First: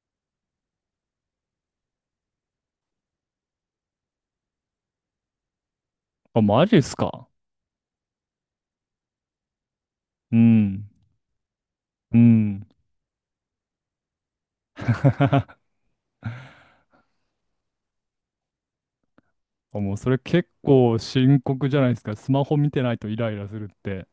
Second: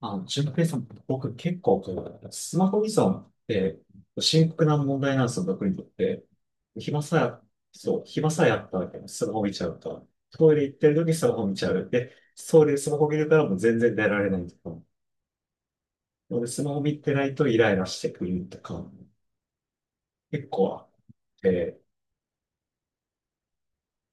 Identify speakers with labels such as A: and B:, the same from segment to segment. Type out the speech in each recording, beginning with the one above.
A: 純平さん、僕結構こう、スマホ依存って深刻な問題なんですよ、僕にとって。
B: あ、マジっす
A: 暇
B: か。
A: さえ、そう、暇さえあったわらスマホ見ちゃうと。
B: う
A: トイレ行っ
B: ん。
A: てる時にスマホ見ちゃう。
B: う
A: そ
B: ん。
A: れでスマホ見るからもう全然出られないとか。なので、スマホ見てないとイライラしてくるとか、
B: あ、もうそれ結
A: 結構あっ
B: 構深刻じ
A: て。
B: ゃないですか。スマホ見てないとイライラするって。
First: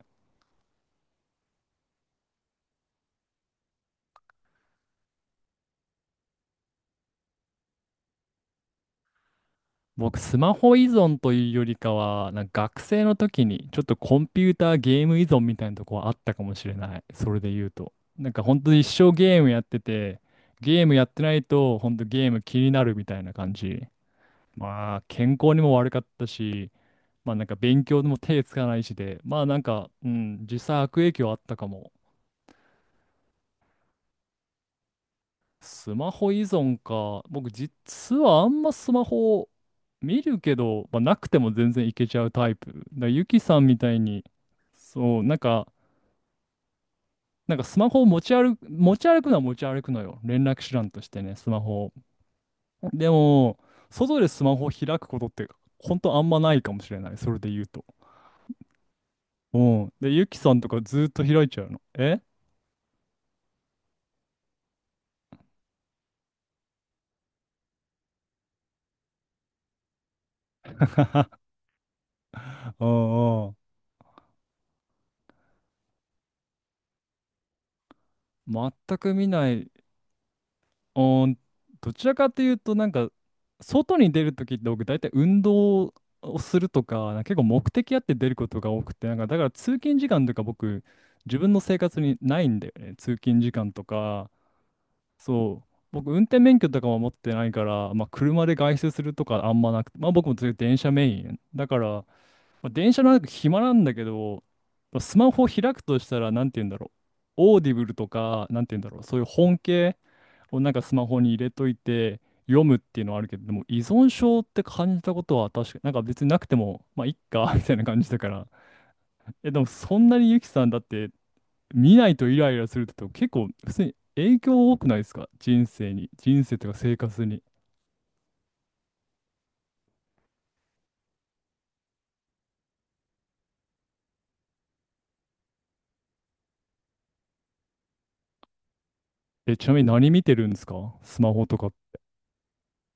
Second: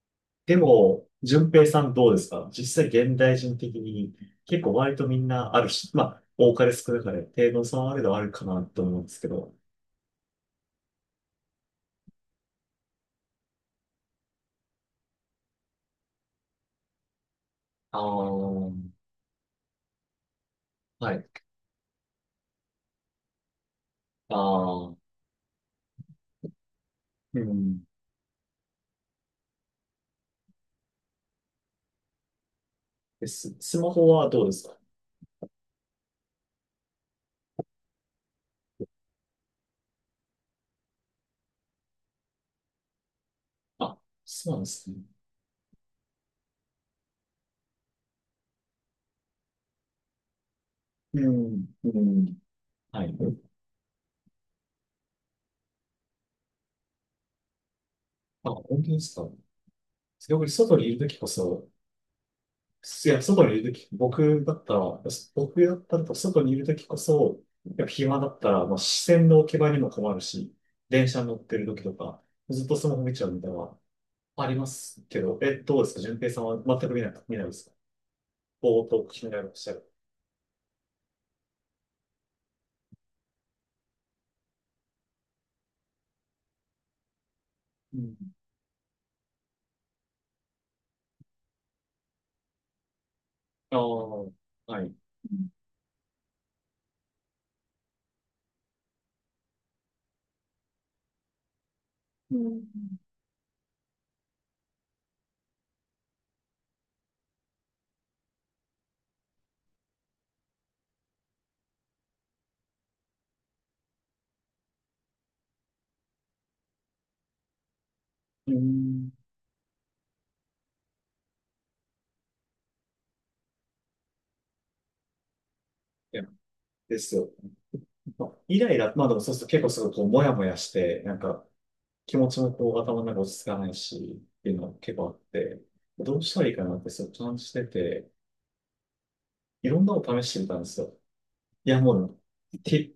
A: でも、順平さんどうですか？実際現代人的に結構割とみんなあるし、まあ、多かれ少なかれ、程度の差はあれどあるかなと思うんですけど。
B: 僕、スマホ依存というよりかは、なんか学生の時にちょっとコンピューターゲーム依存みたいなとこはあったかもしれない。それで言うと。
A: あ
B: なんか本当
A: あ。
B: に一生ゲームやってて、ゲームやっ
A: は
B: て
A: い。
B: ないと本当ゲーム気になるみたいな感じ。
A: ああ、
B: まあ、健康にも悪かったし、まあ
A: う
B: なんか
A: ん。
B: 勉強でも手つかないしで、まあなんか、うん、実際悪影響あったかも。
A: え、スマホはどうですか？
B: スマホ依存か。僕実はあんまスマホを見るけど、まあ、なくても全然いけちゃうタイプ。だからゆきさんみたい
A: あ、
B: に、
A: そうなんですね。
B: そう、なんか、なんかスマホを持ち歩くのは持ち歩くのよ。連絡手段として
A: う
B: ね、スマ
A: ん、
B: ホ
A: う
B: を。
A: ん。は
B: で
A: い。
B: も、外でスマホを開くことって、ほんとあんまないかもしれない。それで言うと。
A: あ、本当ですか？
B: うん。で、ゆき
A: 僕、
B: さんと
A: 外
B: か
A: にいる
B: ず
A: と
B: っ
A: き
B: と
A: こ
B: 開いちゃ
A: そ、
B: うの。え、
A: いや、外にいるとき、僕だったらと外にいるときこそ、やっぱ暇だったら、まあ、視線の置き場にも困るし、電車に乗ってるときとか、ずっと
B: う
A: スマホ見ちゃうみ
B: ん
A: た
B: う
A: いな
B: ん。
A: のはありますけど、え、どうですか？順平さんは全く見ない、見ないですか？
B: 全
A: ぼーっと
B: く
A: 気
B: 見
A: になり
B: な
A: まし
B: い。
A: たる。
B: おー、どちらかというと、なんか、外に出るときって僕、大体運動をするとか、なんか結構目的
A: う
B: あって出
A: ん。
B: ることが多くて、なんか、だから通勤時間とか僕、自分の生活にないんだよね。通勤時間
A: ああ、
B: とか、
A: はい。
B: そう、僕、運転免許とかも持ってないから、まあ、車で外出するとかあんまなくて、まあ、僕もず電車メイン。だから、まあ、電車の中暇なんだけど、スマホを開くとしたら、なんて言うんだろう。オーディブルとか、なんて言うんだろう。そういう本系。をなんかスマホに入れといて読むっていうのはあるけど、でも依存症って感じたことは確か、なんか別になくても、まあいっか みたいな感じだから。
A: うん。
B: え、でもそんなにゆきさんだって見ないとイライラするってと結構普通に影響多くないですか人生に。
A: いや、
B: 人生とか生
A: です
B: 活
A: よ。
B: に。
A: まあイライラ、まあでもそうすると結構すごいこう、もやもやして、気持ちもこう、頭の中落ち着かないし、っていうのが結構あって、どうしたらいいかなって、そう、感じてて、
B: え、ち
A: い
B: な
A: ろ
B: み
A: ん
B: に
A: なの
B: 何
A: を
B: 見
A: 試
B: て
A: して
B: る
A: み
B: ん
A: た
B: で
A: ん
B: す
A: ですよ。
B: かスマホとか。
A: いや、もう、て、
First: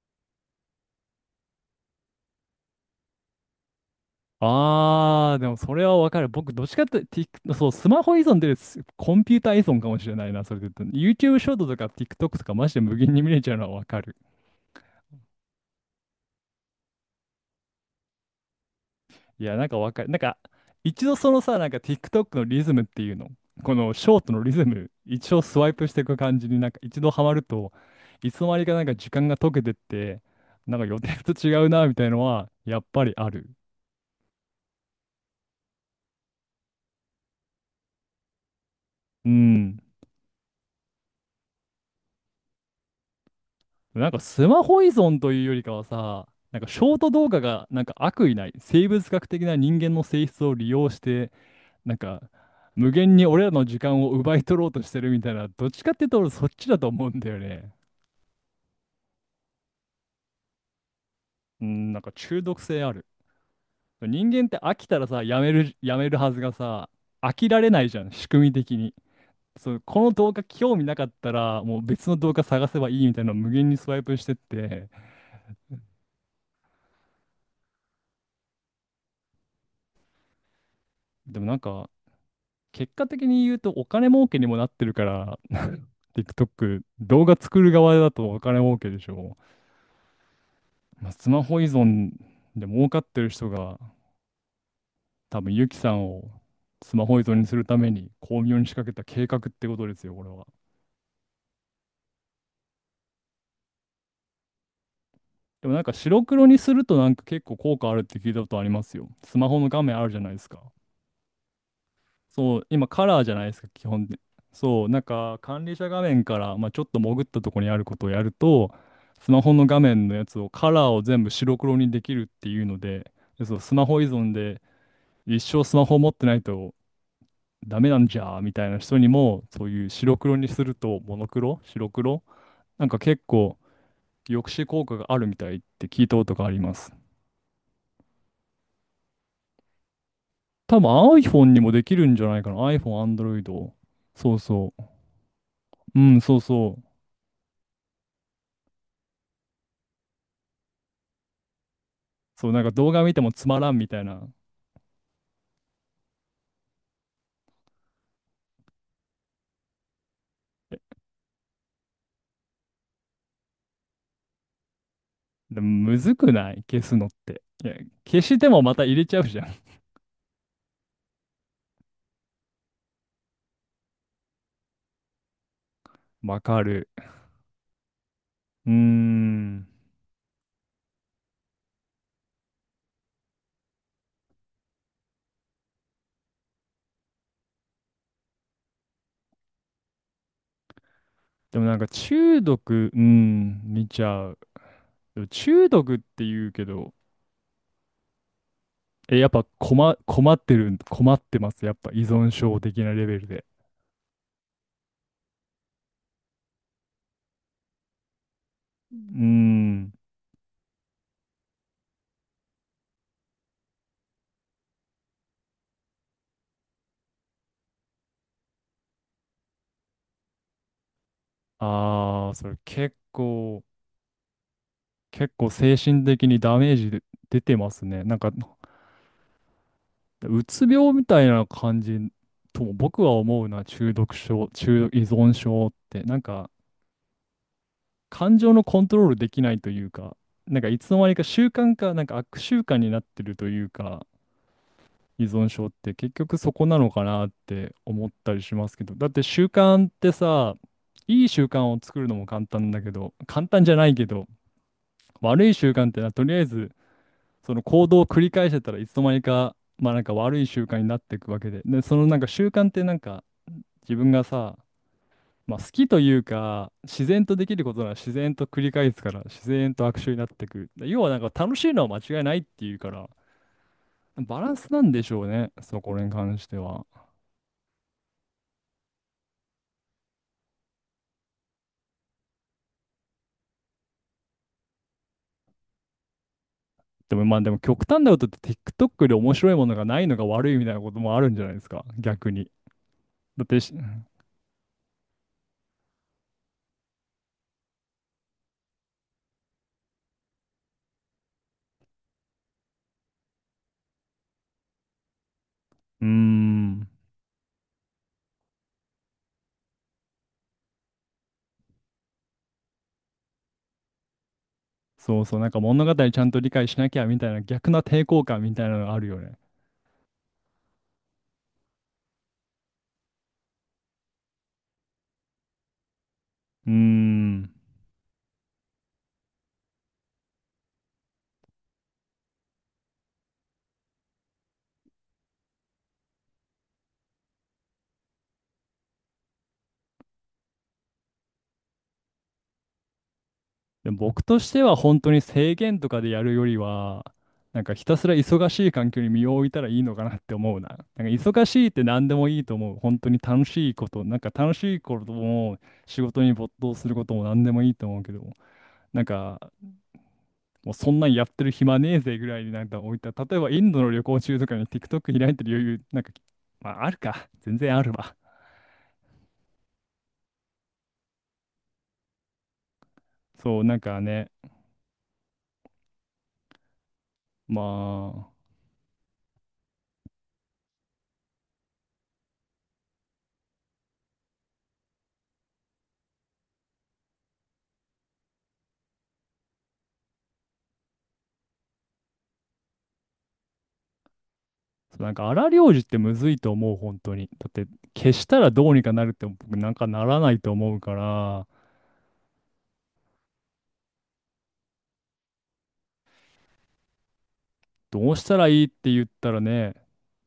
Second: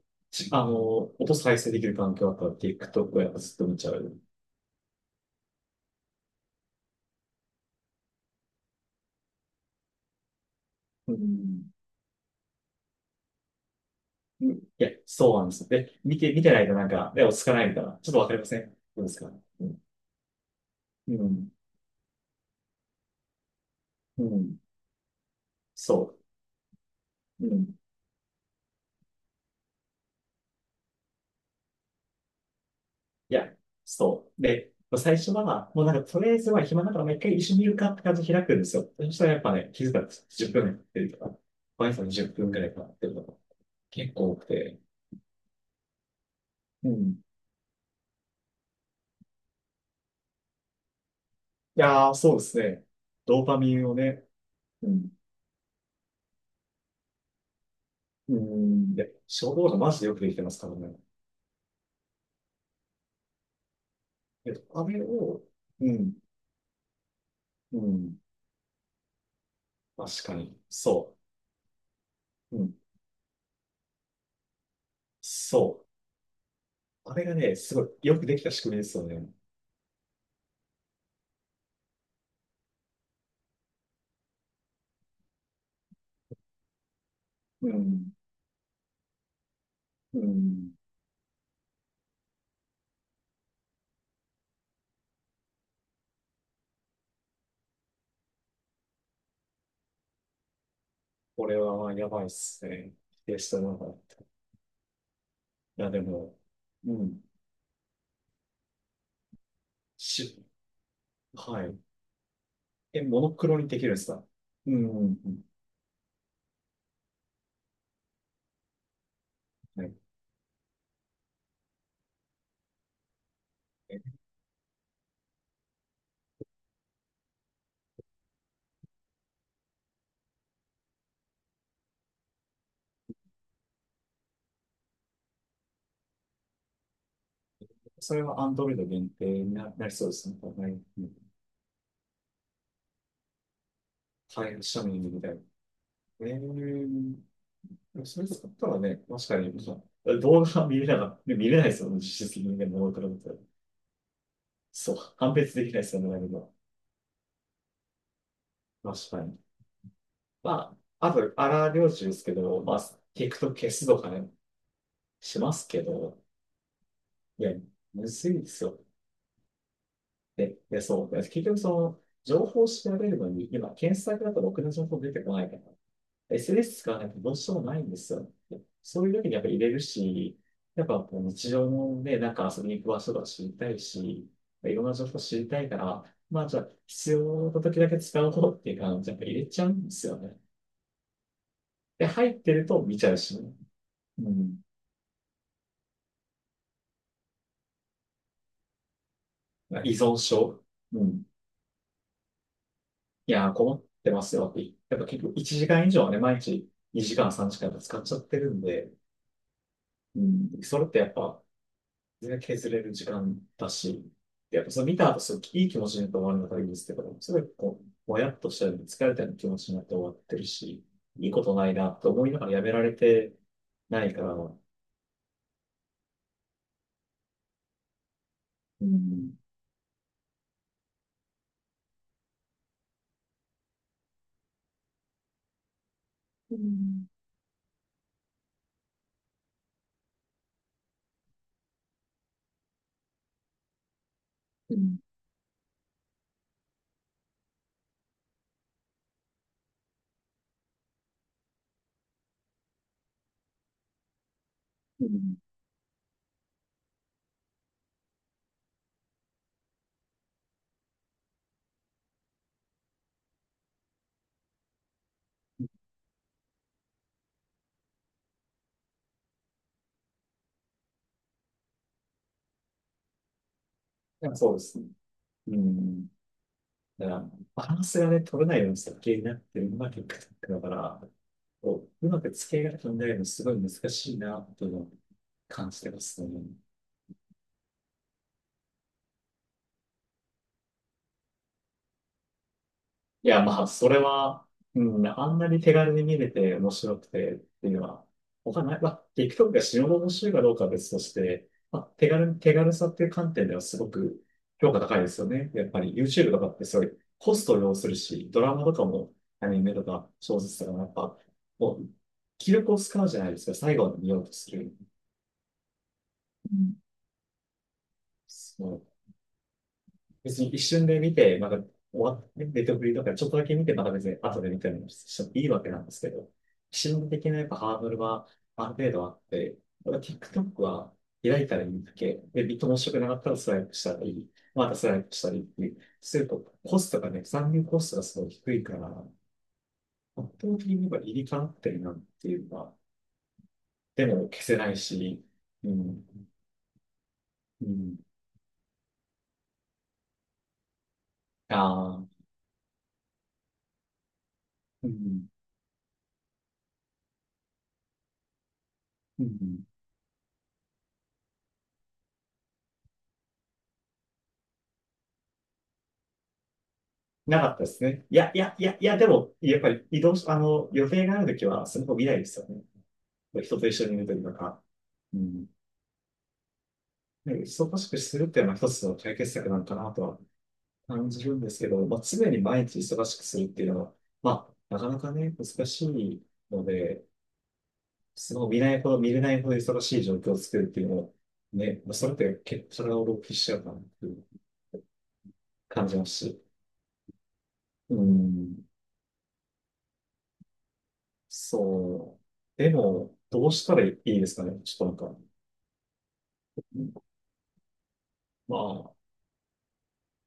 A: あの、音再生できる環境だったら TikTok をやっぱずっと見ちゃう。
B: あー、でもそれはわかる。僕、どっちかって、そう、スマホ依存ですコンピューター依存かもしれないな、それで言うと。
A: う
B: YouTube ショート
A: ん。
B: とか TikTok とかマジで無限に見れちゃうのはわかる。
A: うん。いや、そうなんですよ。で、見てないとなんか、で、落ち着かないみたいな。ちょっとわかりません？どうですか？
B: いや、な
A: う
B: んか
A: ん。
B: わかる。なんか、一
A: う
B: 度その
A: ん。
B: さ、なんか TikTok のリズムっていうの、このショー
A: う
B: トのリ
A: ん。
B: ズム、一応スワイプしてい
A: そ
B: く感じになんか一度ハマる
A: う。う
B: と、
A: ん。
B: いつの間にかなんか時間が溶けてって、なんか予定と違うな、みたいのは、やっぱりあ
A: いや、
B: る。
A: そう。で、最初は、もうなんか、とりあえずは暇だから、もう一回一緒に見るかって感じで開くんですよ。そした
B: う
A: らやっぱね、
B: ん。
A: 気づいたんですよ。10分やってるとか、毎朝10分くらいかなってるとか、
B: なん
A: 結
B: か
A: 構多
B: ス
A: く
B: マ
A: て。
B: ホ依存というよりかはさ、なんかシ
A: う
B: ョート
A: ん。
B: 動画がなんか悪意ない、生物学的な人間の性質を利用して、
A: い
B: なん
A: やー、
B: か、
A: そうですね。
B: 無限に
A: ド
B: 俺
A: ー
B: ら
A: パ
B: の
A: ミ
B: 時
A: ンを
B: 間を
A: ね、
B: 奪い取ろうと
A: う
B: してる
A: ん。
B: みたいな、どっちかっていうと俺そっちだと思うんだよね。
A: うん。で、衝動がマジでよくできてますからね。
B: うん、なんか中毒性ある。人間って飽き
A: あ
B: た
A: れ
B: らさ、や
A: を、
B: める、
A: う
B: やめ
A: ん。
B: るはずがさ、飽きられ
A: う
B: ないじゃん、
A: ん。
B: 仕組み的に。そう、この
A: 確
B: 動
A: か
B: 画
A: に。
B: 興味なかっ
A: そ
B: たら、もう別の動画
A: う。う
B: 探
A: ん。
B: せばいいみたいなのを無限にスワイプしてって、
A: そう。あれがね、すごいよくできた仕組みですよね。
B: でもなんか、結果的に言うとお金儲けにもなってるから、TikTok、動画作
A: う
B: る側だ
A: ん。
B: とお金儲けでしょ。
A: うん。
B: まあ、スマホ依存で儲かってる人が、多分ユキさんをスマホ依存にするために巧妙に仕掛けた計画ってことですよ、これは。
A: これはまあやばいっすね。否定したのがら。い
B: でもなん
A: や、
B: か
A: で
B: 白
A: も、
B: 黒にする
A: う
B: となん
A: ん。
B: か結構効果あるって聞いたことありますよ。スマホの画面あるじゃないで
A: し、
B: すか。
A: はい。
B: そう、今
A: え、
B: カラ
A: モ
B: ーじ
A: ノ
B: ゃない
A: ク
B: で
A: ロ
B: すか、
A: にでき
B: 基
A: るんで
B: 本
A: す
B: で。
A: か？うん、う
B: そう、なん
A: ん、う
B: か
A: ん。
B: 管理者画面から、まあ、ちょっと潜ったところにあることをやると、スマホの画
A: はい。
B: 面のやつをカラーを全部白黒にできるっていうので、でそう、スマホ
A: え、
B: 依存で一生スマホ持ってないとダメなんじゃーみたいな人にも、そういう白黒にするとモノクロ、白黒、なんか結構抑止効果があるみたいって聞いたことがあります。
A: それは Android 限定にな、なりそうですね。はい。
B: 多分
A: うん。
B: iPhone にもできるんじゃないかな。iPhone、Android。そう
A: い、
B: そ
A: シ
B: う。
A: ャミングみたいな。
B: うん、
A: え
B: そうそう。
A: ー、でもそれ使ったらね、確かに、あ動画は見れなかった。見れないですよね、実質的
B: そう、
A: に
B: なん
A: ね、
B: か
A: モ
B: 動
A: ノク
B: 画
A: ロ
B: 見
A: み
B: て
A: た
B: も
A: いな。
B: つまらんみたいな。
A: そう、判別できないですよね、何も。確かに。まあ、あと、荒療治ですけど、まあ、TikTok 消すとかね、しま
B: でも、
A: すけ
B: むず
A: ど、
B: くない消すのって。
A: いや、
B: いや、
A: む
B: 消
A: ず
B: し
A: いで
B: ても
A: す
B: ま
A: よ。
B: た入れちゃうじゃん。
A: で、そう。で結局その、情報を調べるのに、今、検索だとろくな情報出てこないから。
B: わか
A: SNS
B: る。
A: 使わないとどうしようもないんですよ。で
B: うー
A: そういう時にやっぱ入
B: ん。
A: れるし、やっぱこう日常のね、なんか遊びに行く場所とか知りたいし、いろんな情報知りたいから、まあじゃあ必要な時だけ使おうっていう感じでやっぱ入れちゃうんですよね。
B: でもなんか
A: で、入っ
B: 中
A: てると
B: 毒、
A: 見
B: う
A: ちゃうしね。
B: ん、見ちゃ
A: う
B: う。
A: ん。
B: でも中毒って言うけど、え、やっぱ
A: 依存症。う
B: 困っ
A: ん。
B: てます。やっぱ依存症的なレベル
A: い
B: で。
A: やー、困ってますよって。やっぱ結構1時間以上はね、毎日2時間、3時間と使っちゃってるんで、
B: うーん。
A: うん、それってやっぱ全然削れる時間だし、でやっぱそれ見た後、すごいいい気持ちになって終わるのがいいですけど、すごいこう、もやっとしたり、疲れたような気持ちになって終わってるし、いいことないなと思
B: あ
A: い
B: あ、
A: なが
B: そ
A: ら
B: れ
A: やめられ
B: 結
A: て
B: 構
A: ないから、うん、
B: 結構精神的にダメージで出てますね。なんか、
A: う
B: うつ病みたいな感じとも僕は思うな、中毒症、中毒依存症って。なんか、
A: ん、
B: 感情のコントロールできないというか、なんかいつの間にか習慣か、なんか悪習慣になってるというか、
A: うん、
B: 依存症って結局そこなのかなって思ったりしますけど、だって習慣ってさ、いい習慣を作るのも簡単だけど、簡単じゃないけど、
A: うん。
B: 悪い習慣ってのはとりあえず、その行動を繰り返してたらいつの間にか、まあなんか悪い習慣になっていくわけで。で、そのなんか習慣ってなんか自分がさ、まあ好きというか、自然とできることなら自然と繰り返すから、自然と悪臭になっていく。で要はなんか楽しいのは間違いないっていうから、
A: なんか
B: バラ
A: そう
B: ン
A: で
B: ス
A: す
B: な
A: ね。
B: んでしょうね、
A: う
B: そこ
A: ん。
B: に関しては。
A: だから、バランスがね、取れないように設計になってるのが結果だから、こう、うまく付け合いが考なるのすごい難しいな、というのを感じてますね。
B: でもまあでも極端なことって TikTok で面白いものがないのが悪いみたいなこともあるんじゃないですか、逆に。
A: いや、
B: だって
A: まあ、
B: し、う
A: それは、うん、あんなに手軽に見れて面白くてっていうのは、他ない。まあ、TikTok が死ぬほど面白いかどうかは別として、まあ、手軽さっていう観点ではすごく評価高いですよね。やっぱり
B: ー
A: YouTube とかってそう
B: ん。
A: いうコストを要するし、ドラマとかもアニメとか小説とかもやっぱ、もう、気力を使うじゃないですか。最後まで見ようとする。
B: そうそう、なんか物語ちゃんと理
A: う
B: 解
A: ん。
B: しなきゃみたいな逆な抵抗感みたいなのがあるよね。
A: 別に一瞬で見て、まだ終わって、ネットフリとかちょっとだけ見て、また別に後で見たりもしてもいいわけなんですけど、
B: うー
A: 心理的なやっ
B: ん。
A: ぱハードルはある程度あって、ただ TikTok は開いたらいいだけ、で、ビット面白くなかったらスライプしたり、またスライプしたりっていうすると、コストがね、残留コストがすごい低いから、圧倒的にやっぱ理にかなってるなっていうのは、
B: でも
A: で
B: 僕
A: も
B: と
A: 消
B: し
A: せ
B: て
A: な
B: は
A: い
B: 本当に
A: し、
B: 制
A: う
B: 限とかでや
A: ん、
B: るよりは、なん
A: う
B: かひ
A: ん、
B: たすら忙しい環境に身を置いたらいいのかなって思うな。なんか忙
A: あ
B: しいって何で
A: あ、
B: もいいと思う。本当に楽しいこと、なんか楽しい
A: う
B: こと
A: ん、
B: も仕事に没頭することも何でもいいと思うけど、なん
A: う
B: か
A: ん。
B: もうそんなんやってる暇ねえぜぐらいになんか置いた。例えばインドの旅行中とかに TikTok 開いてる余裕、なんか、まああるか。
A: なか
B: 全
A: ったで
B: 然あ
A: す
B: る
A: ね。
B: わ。
A: いや、いや、いや、いや、でも、やっぱり移動し、あの、予定があるときは、スマホ見ないですよね。人
B: そう、
A: と一
B: なん
A: 緒にい
B: か
A: るとき
B: ね、
A: とか。うん。ね
B: ま
A: 忙しくするっ
B: あ、
A: ていうのは一つの解決策なのかなとは感じるんですけど、まあ、常に毎日忙しくするっていうのは、まあ、なかなかね、難しいので、スマホ見ないほど、見れないほど忙しい状況を作るっていうのを、ね、まあ、それって結構体を浪費しちゃうかなっていう
B: そうなんか荒療治っ
A: 感じ
B: て
A: ます
B: むずい
A: し。
B: と思う、本当に。だって、
A: う
B: 消したら
A: ん。
B: どうにかなるって僕なんかならないと思うから、
A: そう。でも、どうしたらいいですかね。ちょっとなんか、
B: どうしたら
A: ま
B: いいって
A: あ、
B: 言ったらね、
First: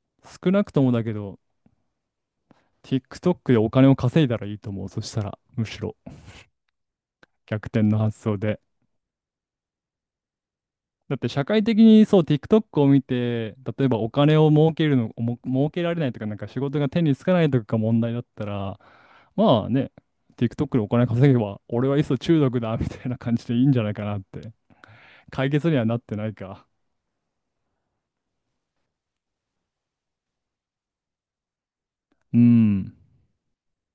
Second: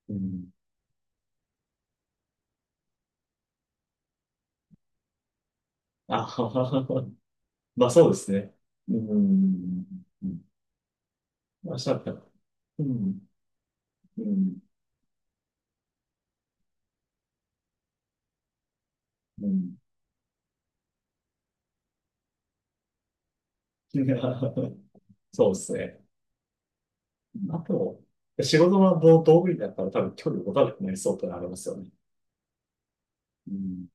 A: う
B: 少
A: ん。
B: なくともだけど、TikTok でお金を稼いだらいいと思う。そしたら、むしろ
A: あははは。
B: 逆転
A: まあ
B: の
A: そう
B: 発
A: です
B: 想
A: ね。
B: で。
A: うん。うん。
B: だって社会
A: ま
B: 的
A: あ、した
B: に
A: ら
B: そう TikTok
A: う
B: を見
A: ん。
B: て、例えばお
A: う
B: 金を
A: ん。
B: 儲けるの、も儲けられないとか、なんか仕事が手につかないとかが問題だったら、
A: う
B: まあ
A: ん。
B: ね、TikTok でお金稼げば、俺はいっそ中毒だ、みたいな感じでいいんじゃない
A: い
B: か
A: や
B: なって。解
A: そうで
B: 決
A: す
B: にはなっ
A: ね。
B: てないか。
A: あと、仕事の道具になったら多分距離を持たなくなりそうってのはありますよね。
B: うん。
A: うん。